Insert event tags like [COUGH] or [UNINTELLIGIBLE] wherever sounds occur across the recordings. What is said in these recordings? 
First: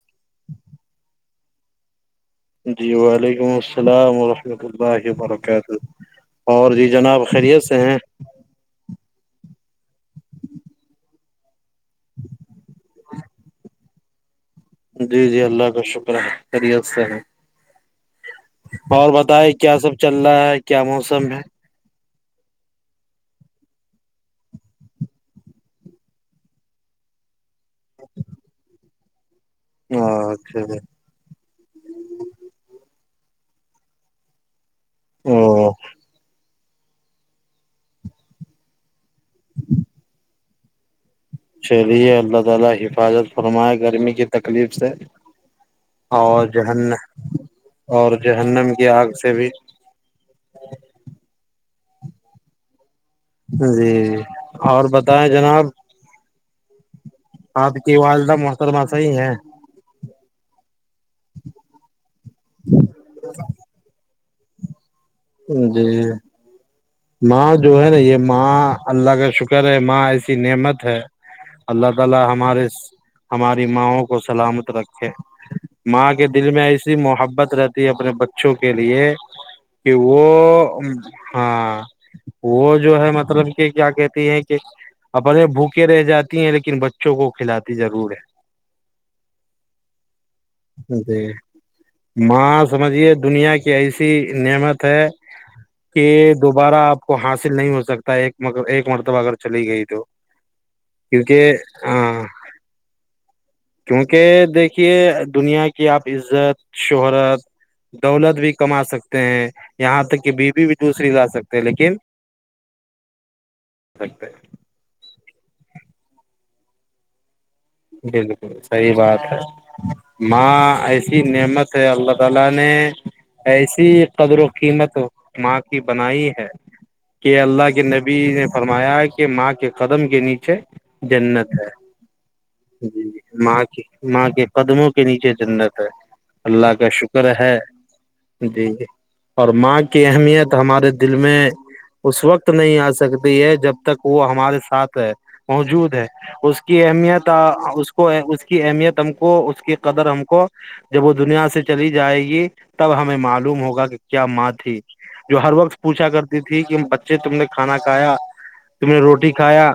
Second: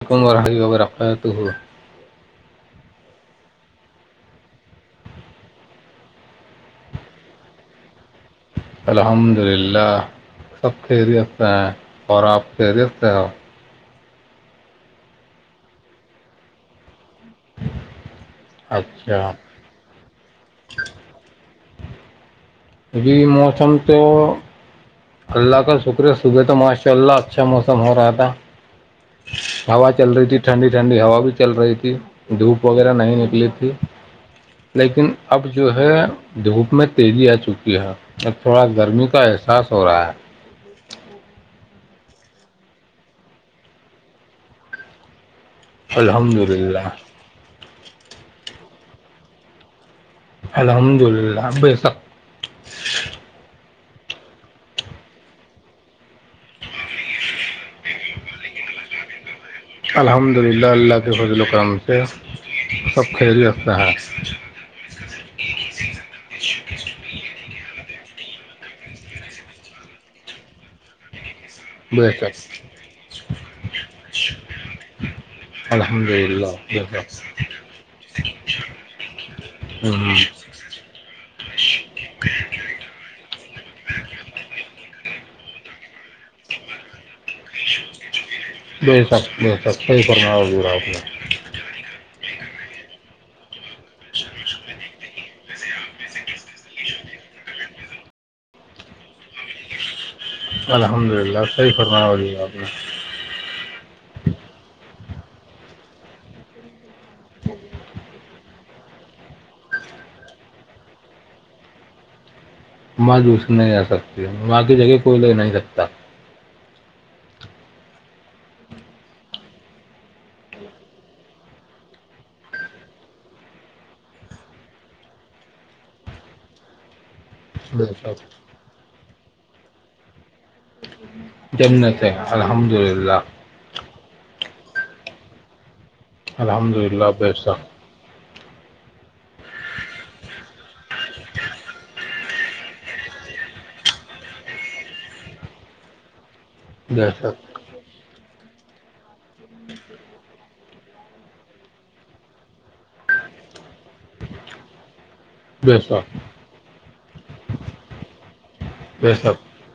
حکم اور رہحائی اگرقا تو ہو [UNINTELLIGIBLE] جی وعلیکم السلام ورحمۃ اللہ وبرکاتہ اور جی جناب خیریت سے ہیں الحمد للہ سب خیریت سے ہیں اور آپ فہرست ہیں [UNINTELLIGIBLE] جی جی اللہ کا شکر ہے خیریت سے ہے اور اچھا بتائے کیا سب چل رہا ہے کیا موسم ہے جی موسم تو اللہ کا شکر صبح تو ماشاء اللہ اچھا موسم ہو رہا تھا ہوا چل رہی تھی اچھا ٹھنڈی ٹھنڈی ہوا بھی چل رہی تھی دھوپ وغیرہ نہیں ن لق [UNINTELLIGIBLE] لیکن اب جو او ہے میں تیزی آ چکی ہے اب تھوڑا گرمی کا احساس ہو رہا ہے چلیے اللہ تعالی حفاظت فرمائے گرمی کی تکلیف سے الحمد اور للہ جہن اور جو ہنم کی آگ سے بھی الحمد للہ بے سک ا [UNINTELLIGIBLE] جی ج اور بتائیں جناب [UNINTELLIGIBLE] آپ کی والدہ متر ماسا ہی ہے الحمد للہ اللہ کے فضل و کرم سے سب خیری رفتا ہے جی م جو ہے نا یہ ماں اللہ کا شکر ہے ماں ایسی نعمت ہے [INAUDIBLE] بے شک الحمد للہ بے شک کہ ہوں، وہ ہاں وہ جو ہے مطلب کہ کیا کہتی ہیں کہ بلے بھوکے رہ جات ہیں لیکن بچے بچوں کو کھلاتی ضرور ہے بے شک بے شک صحیح فرمایا حضور آپ نے ماس سمجھیے دنیا کی ایسی نعمت کہ دوبارہ آپ کو حاصل نہیں ہوتا سکتا ہے ایک ایک مرتب اگر چلی گئی تو الحمد للہ کیونکہ سحیح فرما ہاں ہوی آپ نے کیونکہ دیکھیے دنیا کی آپ عزت شہرات دولت بھی کما سکتے ہیں یہاں تک کہ بیوی بھی دوسری لا سکتے ہیں لیکن ماں دوس نہیں جا سکتی سکتے ہیں۔ ماں کی جگہ کوئی لے نہیں سکتا [INAUDIBLE] کہ اللہ کے بے نبی شک نے فرمایا ماں کے قدم کے نیچے جمنت ہے الحمد جی جی للہ ماں کی ماں کے قدموں کے نیچے چدر اللہ الحمد کا للہ شکر بے ہے شک جی جی اور ماں کی اہمیت ہمارے دل میں اس وقت نہیں آ سکتی ہے جب تک وہ ہمارے ساتھ ہے موجود ہے اس کی بے اہمیت شک اس کو اس کی اہمیت ہم کو اس کی قدر ہم کو جب وہ دنیا سے چلی جائے گی تب ہمیں معلوم ہوگا کہ کیا ماں تھی جو ہر وقت بے پوچھا شک کرتی تھی کہ بچے تم نے کھانا کھایا تم نے بے روٹی شک کھایا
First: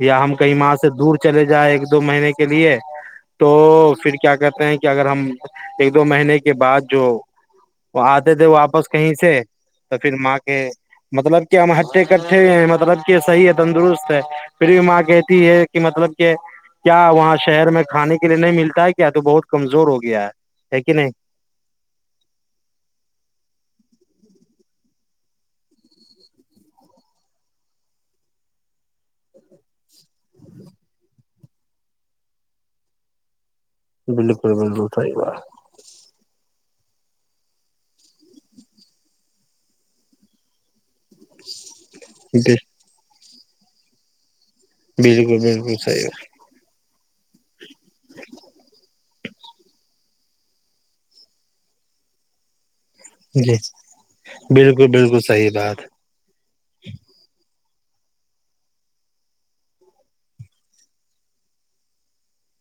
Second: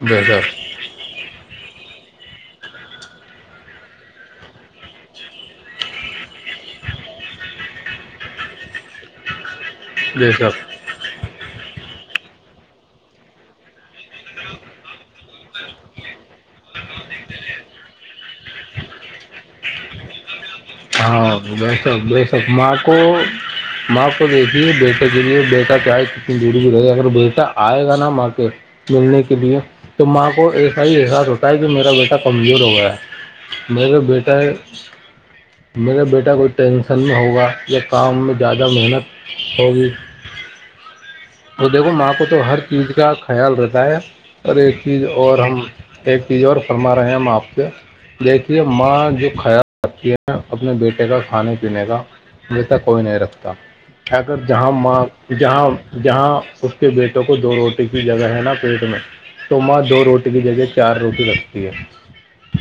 یا بے ہم کہیں شک ماں سے دور چلے جائے گ دو مہینے کے لیے تو پھر کیا کرتے ہیں کہ اگر ہم ایک دو مہینے کے بعد جو آتے تھے واپس کہیں سے تو پھر بے ماں شک کے مطلب کہ ہم ہٹھتے کٹھے ہو ہیں مطلب کہ صحیح ہے تندرست ہے پھر بھی ماں کہتی ہے کہ مطلب کہ کیا وہاں شہر میں کھانے کے لیے نہیں ملتا ہے کیا تو بہت کمزور ہو گیا ہے کہ نہیں ہاں بے شک بے شک ماں کو ماں کو دیکھیے بیٹا کے لیے بیٹا چاہے کتنی دوری بھی رہے گ اگر بیٹا آئے گا نا ماں کے ملنے کے لیے تو ماں کو ایسا ہی احساس ہوتا ہے کہ میرا بیٹا کمزور ہو گیا ہے میر جوا بیٹا ہے بیٹا کوئی ٹینسن میں ہوگا یا کام میں زیادہ محنت ہوگی وہ دیکھو ماں کو تو بالکل ہر چیز کا خیال رتاا ہے سر ایک چیز اور ہم صحیح ایک چیز اور فرما رہے ہیں ہم آپ سے دیکھیے ماں جو کھیا جاتی ہے اپنے بیٹے کا کھانے پینے کا کوئی نہیں رکھتا جی اگر جہاں بالکل ماں صحیح جہاں بات جہاں اس کے بیٹوں کو دوڑ کی جگہ ہے نا پیٹ میں تو ماں دو روٹی کی جگہ چار روٹی رکھتی ہے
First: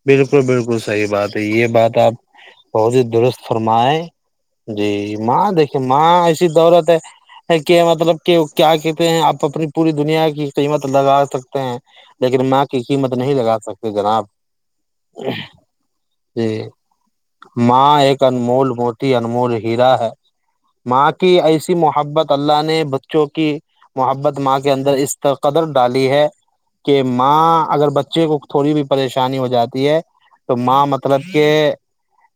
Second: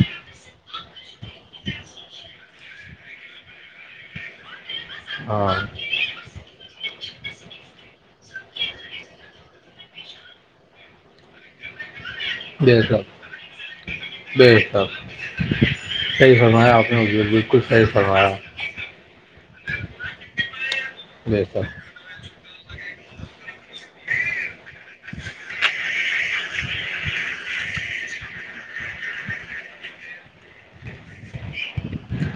بالکل بالکل صحیح بات ہے یہ بات آپ بہود درست فرم ہے جی ماں ہاں دیکھیے ماں ایسی دولت ہے کہ مطلب کہ کیا کہتے ہیں آپ اپنی پوری دنیا کی قیمت لگا سکتے ہیں لیکن ماں کی بے قیمت شک نہیں لگا سکتے جناب بے شک صحیح جی فرمایا آپ نے حضور بالکل صحیح ماں ایک فرمایا انمول موٹی انمول ہیرا ہے ماں کی بے ایسی شک محبت اللہ نے بچوں کی محبت ماں کے اندر اس قدر ڈالی ہے کہ ماں اگر بچے کو تھوڑی بھی پردیش پریشانی ہو جاتی ہے تو ماں مطلب کہ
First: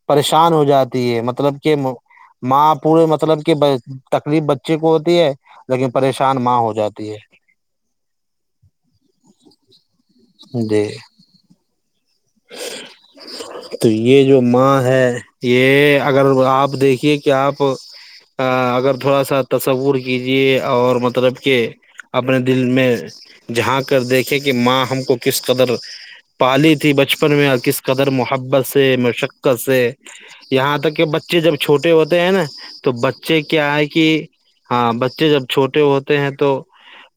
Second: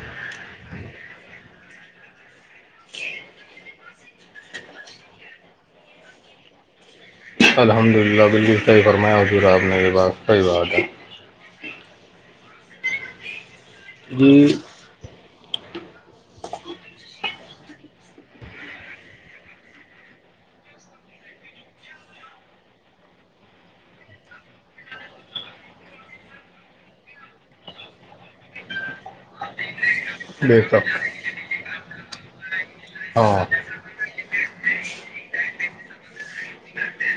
پریشان ہو جاتی مطلب کہ ماں پورے مطلب کہ تکلیف بچے کو ہوتی ہے لیکن پریشان ماں ہو جاتی ہے الحمد للہ بالکل صحیح فرمایا ہو چ رہا آپ نے یہ بات صحیح بات جی ہے [INAUDIBLE] تو یہ جو جی ماں ہے یہ اگر آپ دیکھیے کہ آپ اگر تھوڑا سا تصور کیجیے اور مطلب کہ اپنے دل میں جھان کر دیکھیں کہ ماں ہم کو کس قدر پالی تھی بچپن میں اور کس قدر محبت سے مشقت سے بے یہاں شک تک کہ بچے جب چھوٹے ہوتے ہیں نا تو بچے ہاں کیا ہے کہ ہاں بچے جب چھوٹے ہوتے ہیں تو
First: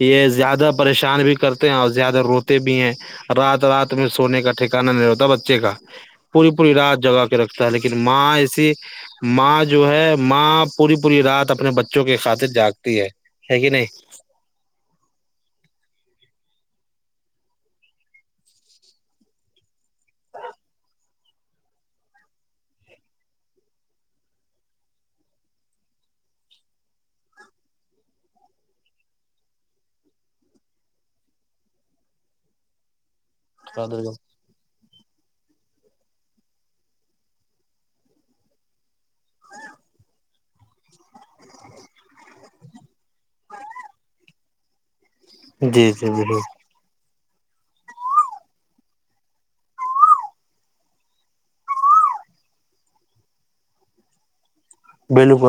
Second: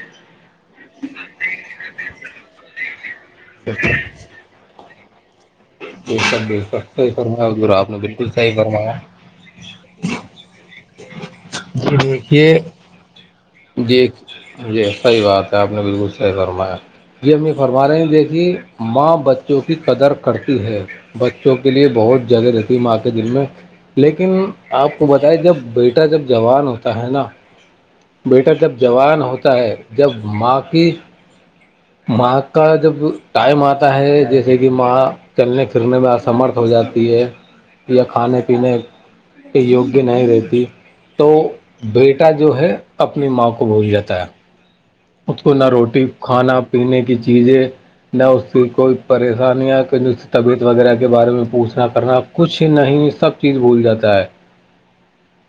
یہ زیادہ پریشان بھی کرتے ہیں اور زیادہ روتے بھی ہیں رات بے شک رات میں سونے کا نہیں ہوتا بچے کا بے شک پوری بے پوری شک، رات صحیح جگا کے فرمایا رکھتا ہے حضور آپ لیکن نے بالکل ماں صحیح ایسی فرمایا ماں جو ہے ماں پوری پوری رات اپنے جی بچوں کی خاطر دیکھیے جاگتی ہے ہے کہ نہیں جی جی صحی بات ہے آپ نے بالکل صحیح فرمایا جی ہم یہ فرما رہے ہیں دیکھی ماں بچوں کی قدر کرتی ہے بچوں کے لیے بہت جگہ رہتی ہے ماں کے دل میں لیکن آپ کو بتائی جب بیٹا جب جوان ہوتا ہے نا بیٹا جب جوان ہوتا ہے جب ماں کی ماں کا جب ٹائم آتا ہے جیسے کہ ماں چلنے سے گرنے میں امرتھ ہو جاتی ہے یا کھانے پینے کے یوگیہ نہیں رہتی تو بیٹا جو ہے اپنی ماں کو بھول جاتا ہے خ کو نہ جی روٹی جی جی کھانا پینے کی چیزیں نہ اس کی کوئی پریشانیاں کہ طبیعت وغیرہ کے بارے میں پوچھنا کرنا کچھ نہیں سب چیز بھول جاتا ہے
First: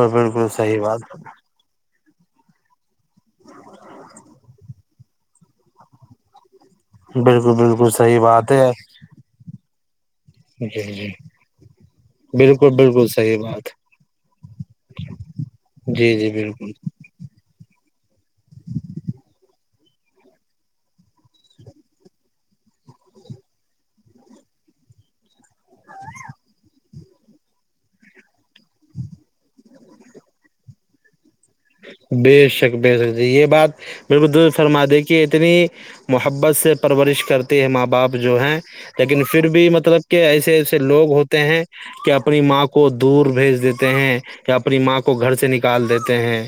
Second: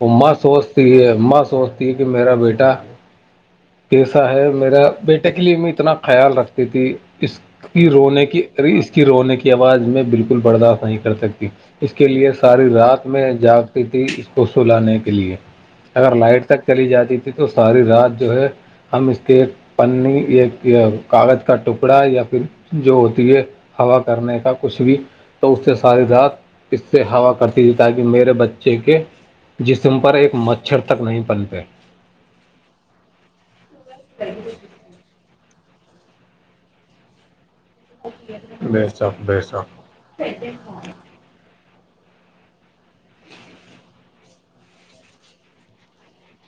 ا ماں بالکل صحیح سوچتی ہے بات ماں سوچ کہ میرا بیٹا کیس ہے میرا بیٹے کے لیے میں اتنا خیال رکھتا تھی اس بالکل کی بالکل صحیح رونے کی بات ا ہے اس کی رونے کی آواز میں بالکل برداشت جی نہیں جی کر سکتی اس کے لیے ساری بالکل رات بالکل میں صحیح بات جاگتی تھی اس کو سلانے کے لیے اگر جی جی لائٹ تک بالکل چلی جاتی تھی تو ساری رات جو ہے کہ پنی ایک کاغذ کا ٹکڑا یا پھر جو ہوتی ہے ہوا کرنے کا کچھ بھی تو اس سے ساری رات سے ہوا کرتی تھی تاکہ میرے بچے کے جسم پر ایک مچھر تک نہیں پنتے بے شک بیے سک ج یہ بات بالک د فرما دے کہ اتنی محبت سے پرورش کرتے ماں باپ جو ہیں بے لیکن شک بے پھر شک بھی مطلب کہ ایسے ایسے لوگ ہوتے ہیں کہ اپنی ماں کو کو دور بھیج دیتے ہیں کہ اپنی ماں کو گھر سے نکال دیتے ہیں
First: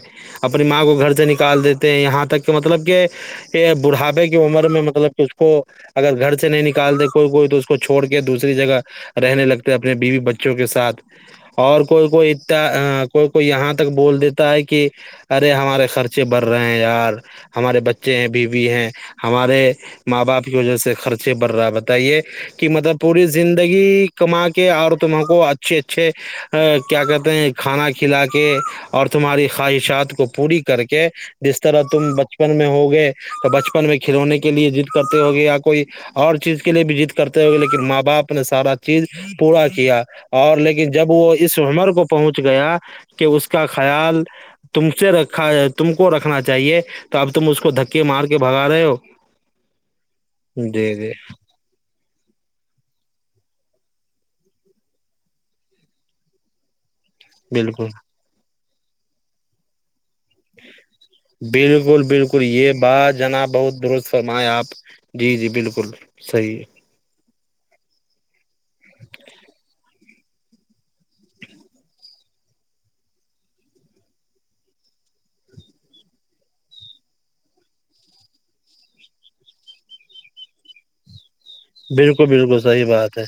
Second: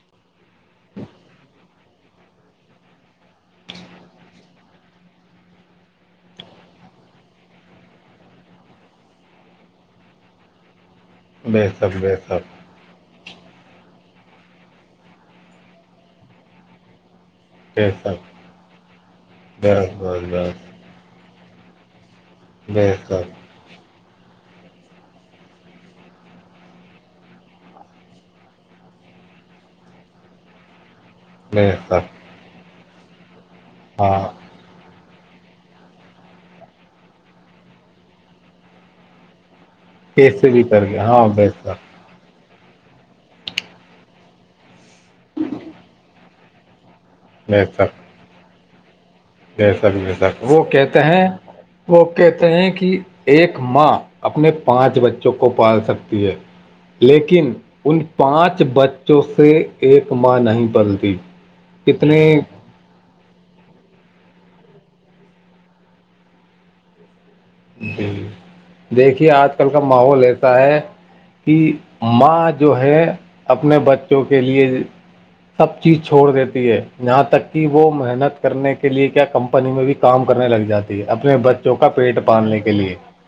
اپنی ماں کو گھر سے نکال دیتے ہیں یہاں تک کہ مطلب کہ یہ بڑھاپے کی عمر میں مطلب کہ اس کو اگر گھر سے نہیں نکالتے کوئی کوئی تو اس کو چھوڑ کے دوسری جگہ رہنے لگتے اپنے بیوی بچوں کے ساتھ بے اور شک کوئی بے کوئی شک انا کوئی کوئی یہاں تک بول دیتا ہے کہ ارے ہمارے خرچے بڑھ رہے ہیں یار ہمارے بے بچے شک ہیں بیوی ہیں ہمارے ماں باپ کی وجہ سے خرچ سے برا بتائیے کہ بے مطلب پوری شک زندگی کما کے اور تمہ کو اچھے اچھے کیا کہتے ہیں کھانا کھلا کے اور تمہاری خواہشات کو پوری کر کے جس بے طرح شک تم بچپن میں ہوگا ا [INAUDIBLE] تو بچپن میں کھلونے کے لیے ج کرتے ہوگے یا کوئی اور چیز کے لیے بھی جیت کرتے ہوگے لیکن ماں باپ نے سارا چیز پورا کیا کیسے اور بھی کر لیکن کے جب ہاں وہ بے اس عمر شک کو پہنچ گیا کہ اس کا خیال ہ تم سے رکھا ہے تم کو رکھنا چ چاہیے اب تم اس کو دھکے مار کے بگا رہ ہو جی سک و سک وہ جی کہتے جی ہیں وہ کہتے ہیں کہ ایک ماں اپنے پانچ بچوں کو پال سکتی ہے لیکن بالکل ان پانچ بچوں سے ایک ماں نہیں بلتی بالکل بالکل یہ بات جنا بہت درست آپ جی جی بالکل صحیح ہے جی دیکھیے آج کل کا ماحول ایسا ہے کہ ماں جو ہے اپنے بچوں کے لیے سب چیز چھوڑ دیتی ہے جاں تک کہ وہ محنت کرنے کے لیے کیا کمپنی میں بھی کام کرنے لگ جاتی ہے اپنے ب چوکا پیٹ بالکل پالنے بالکل کے صحیح لیے بات ہے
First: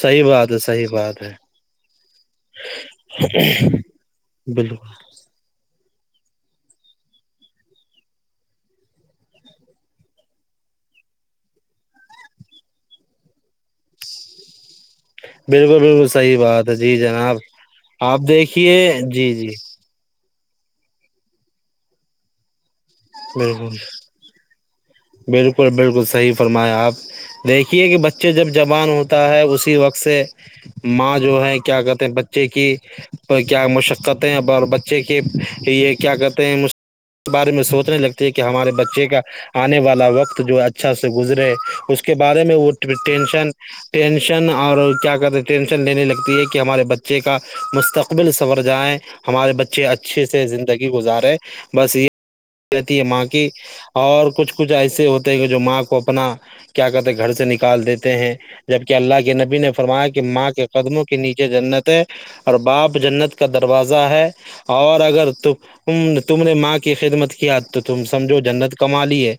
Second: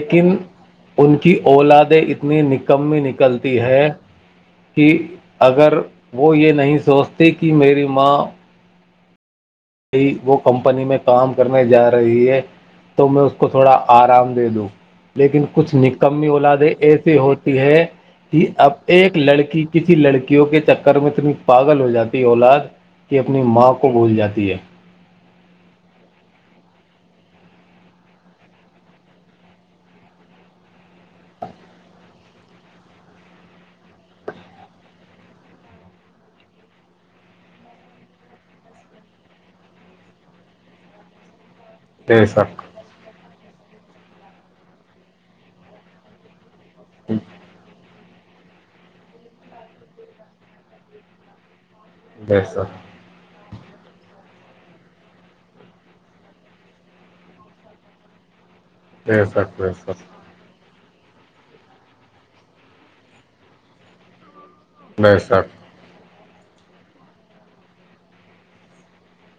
صحیح بات ہے صحیح ان بات کی ہے اولادیں اتنی نکممی نکلتی ہے کہ بالکل اگر وہ یہ نہیں سوچتی کہ میری ماں بھئی وہ کمپنی میں کام کرنے جا رہی ہے تو میں اس کو تھوڑا آرام دے دوں لیکن کچھ بالکل بالکل نکمی صحیح اولادیں بات ہے جی ایسی جناب ہوتی ہے آپ کہ اب دیکھیے ایک جی جی لڑکی کسی لڑکی وں کے چکر میں اتنی پاگل ہو جاتی ہے اولاد کہ اپنی ماں بالکل کو بھول جاتی ہے بالکل بالکل صحیح فرما آپ دیکھیے کہ بچے جب جوان ہوتا ہے اسی وقت سے ماں جو ہے کیا کہتے ہیں بچے کی کیا مشقتیں بچے کے یہ کیا کہتے ہیں بارے میں سوچنے لگتی ہے کہ ہمارے بچے کا آنے والا وقت جو اچھا سے گزرے اس کے بے بارے میں شک وہ ٹینشن ٹینشن اور کیا کہتے ہیں ٹینشن لینے لگتی ہے کہ ہمارے بچے کا مستقل قبل سنور جائیں ہمارے بچے اچھے سے زندگی گزارے بس یہ بے شک جتی یہ م کی اور کچھ کچھ ایسے ہوتے ہیں کہ جو ماں کو اپنا کیا کہتے ہیں گھر سے نکال دیتے ہیں جبک اللہ بے کے نبی شک نے بے شک فرمایا کہ ماں کے قدموں کے نیچے جنت ہے اور باپ جنت کا دروازہ ہے بے اورارگر تو شک تم نے ماں کی خدمت کی کیاد تو تم سمجھو جنت کما لی ہے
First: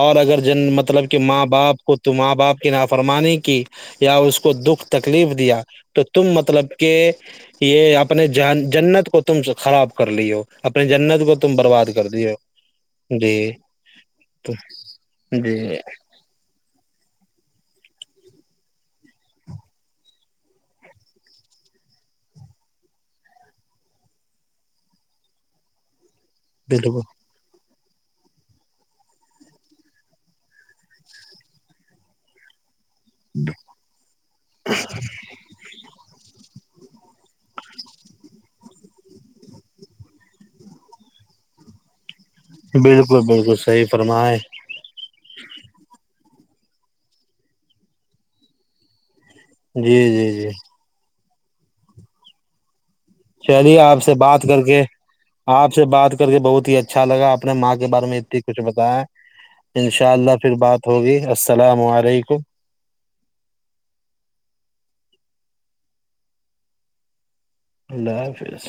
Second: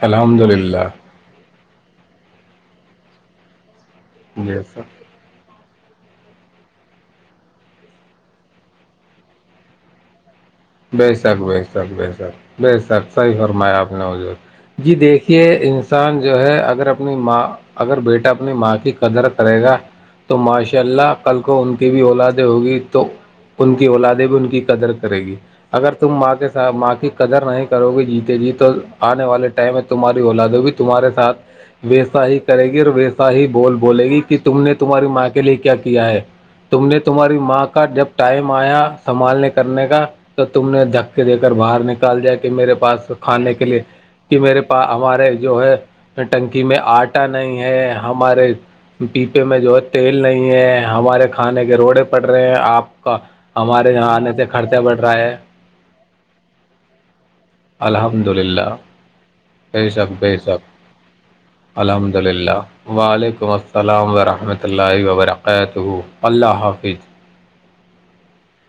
اور اگر الحمد جن للہ مطلب کہ ماں باپ ق تو ماں باپ کی نافرمانی کی یا اس کو بے دکھ شک تکلیف دیا تو تم مطلب کہ یہ اپنے ج جنت کو تم سے خراب کر لی ہو اپنی بے جنت کو شک تم بے برباد شک بے کر دی ہو شک بے سر صحیح جی فرمایا آپ نے تو جی دیکھیے جی انسان جو ہے اگر اپنی ماں اگر بیٹا اپنی ماں کی قدر کرے گا تو ماشاء اللہ کل کو ان کی بھی اولادیں ہوگی تو ان کی اولادیں بھی ان کی قدر کرے گی اگر تم ماں کےاتھ بالکل ماں کی قدر نہیں کرو گی جیتے جی تو آنے والے ٹائم میں تمہاری اولادو بھی تمہارے سات ویسا ہی کرے گی ویسا ہی بول بولے گی کہ تم نے تمہاری ماں کے لیے کیا کیا کیا ہے تم نے تمہاری ماں کا جب ٹائم آیا سنبھالنے کرنے کا تو تم نے دھک دے کر باہر نک جائے کہ میرے پاس بالکل کھانے بالکل کے لیے صحیح فرمائے کہ میرے پاس ہمارے جو ہے ٹنکی میں آٹا نہیں ہے ہمارے پیپے میں جو ہے جی تیل جی جی نہیں ہے ہمارے کھانے کے روڈے پڑ رہے ہیں آپ چلیے ہمارے آپ یہاں سے آنے بات تھ کر خرچہ کے بڑھ رہا ہے آپ سے بات کر کے بہت ہی اچھا لگا آپ نے ماں کے بارے میں الحمد اتنی کچھ للہ بتایا بے انشاء شک بے اللہ پھر شک بات ہوگی السلام الحمد علیکم للہ وعلیکم قید ہو اللہ حافظ اللہ حافظ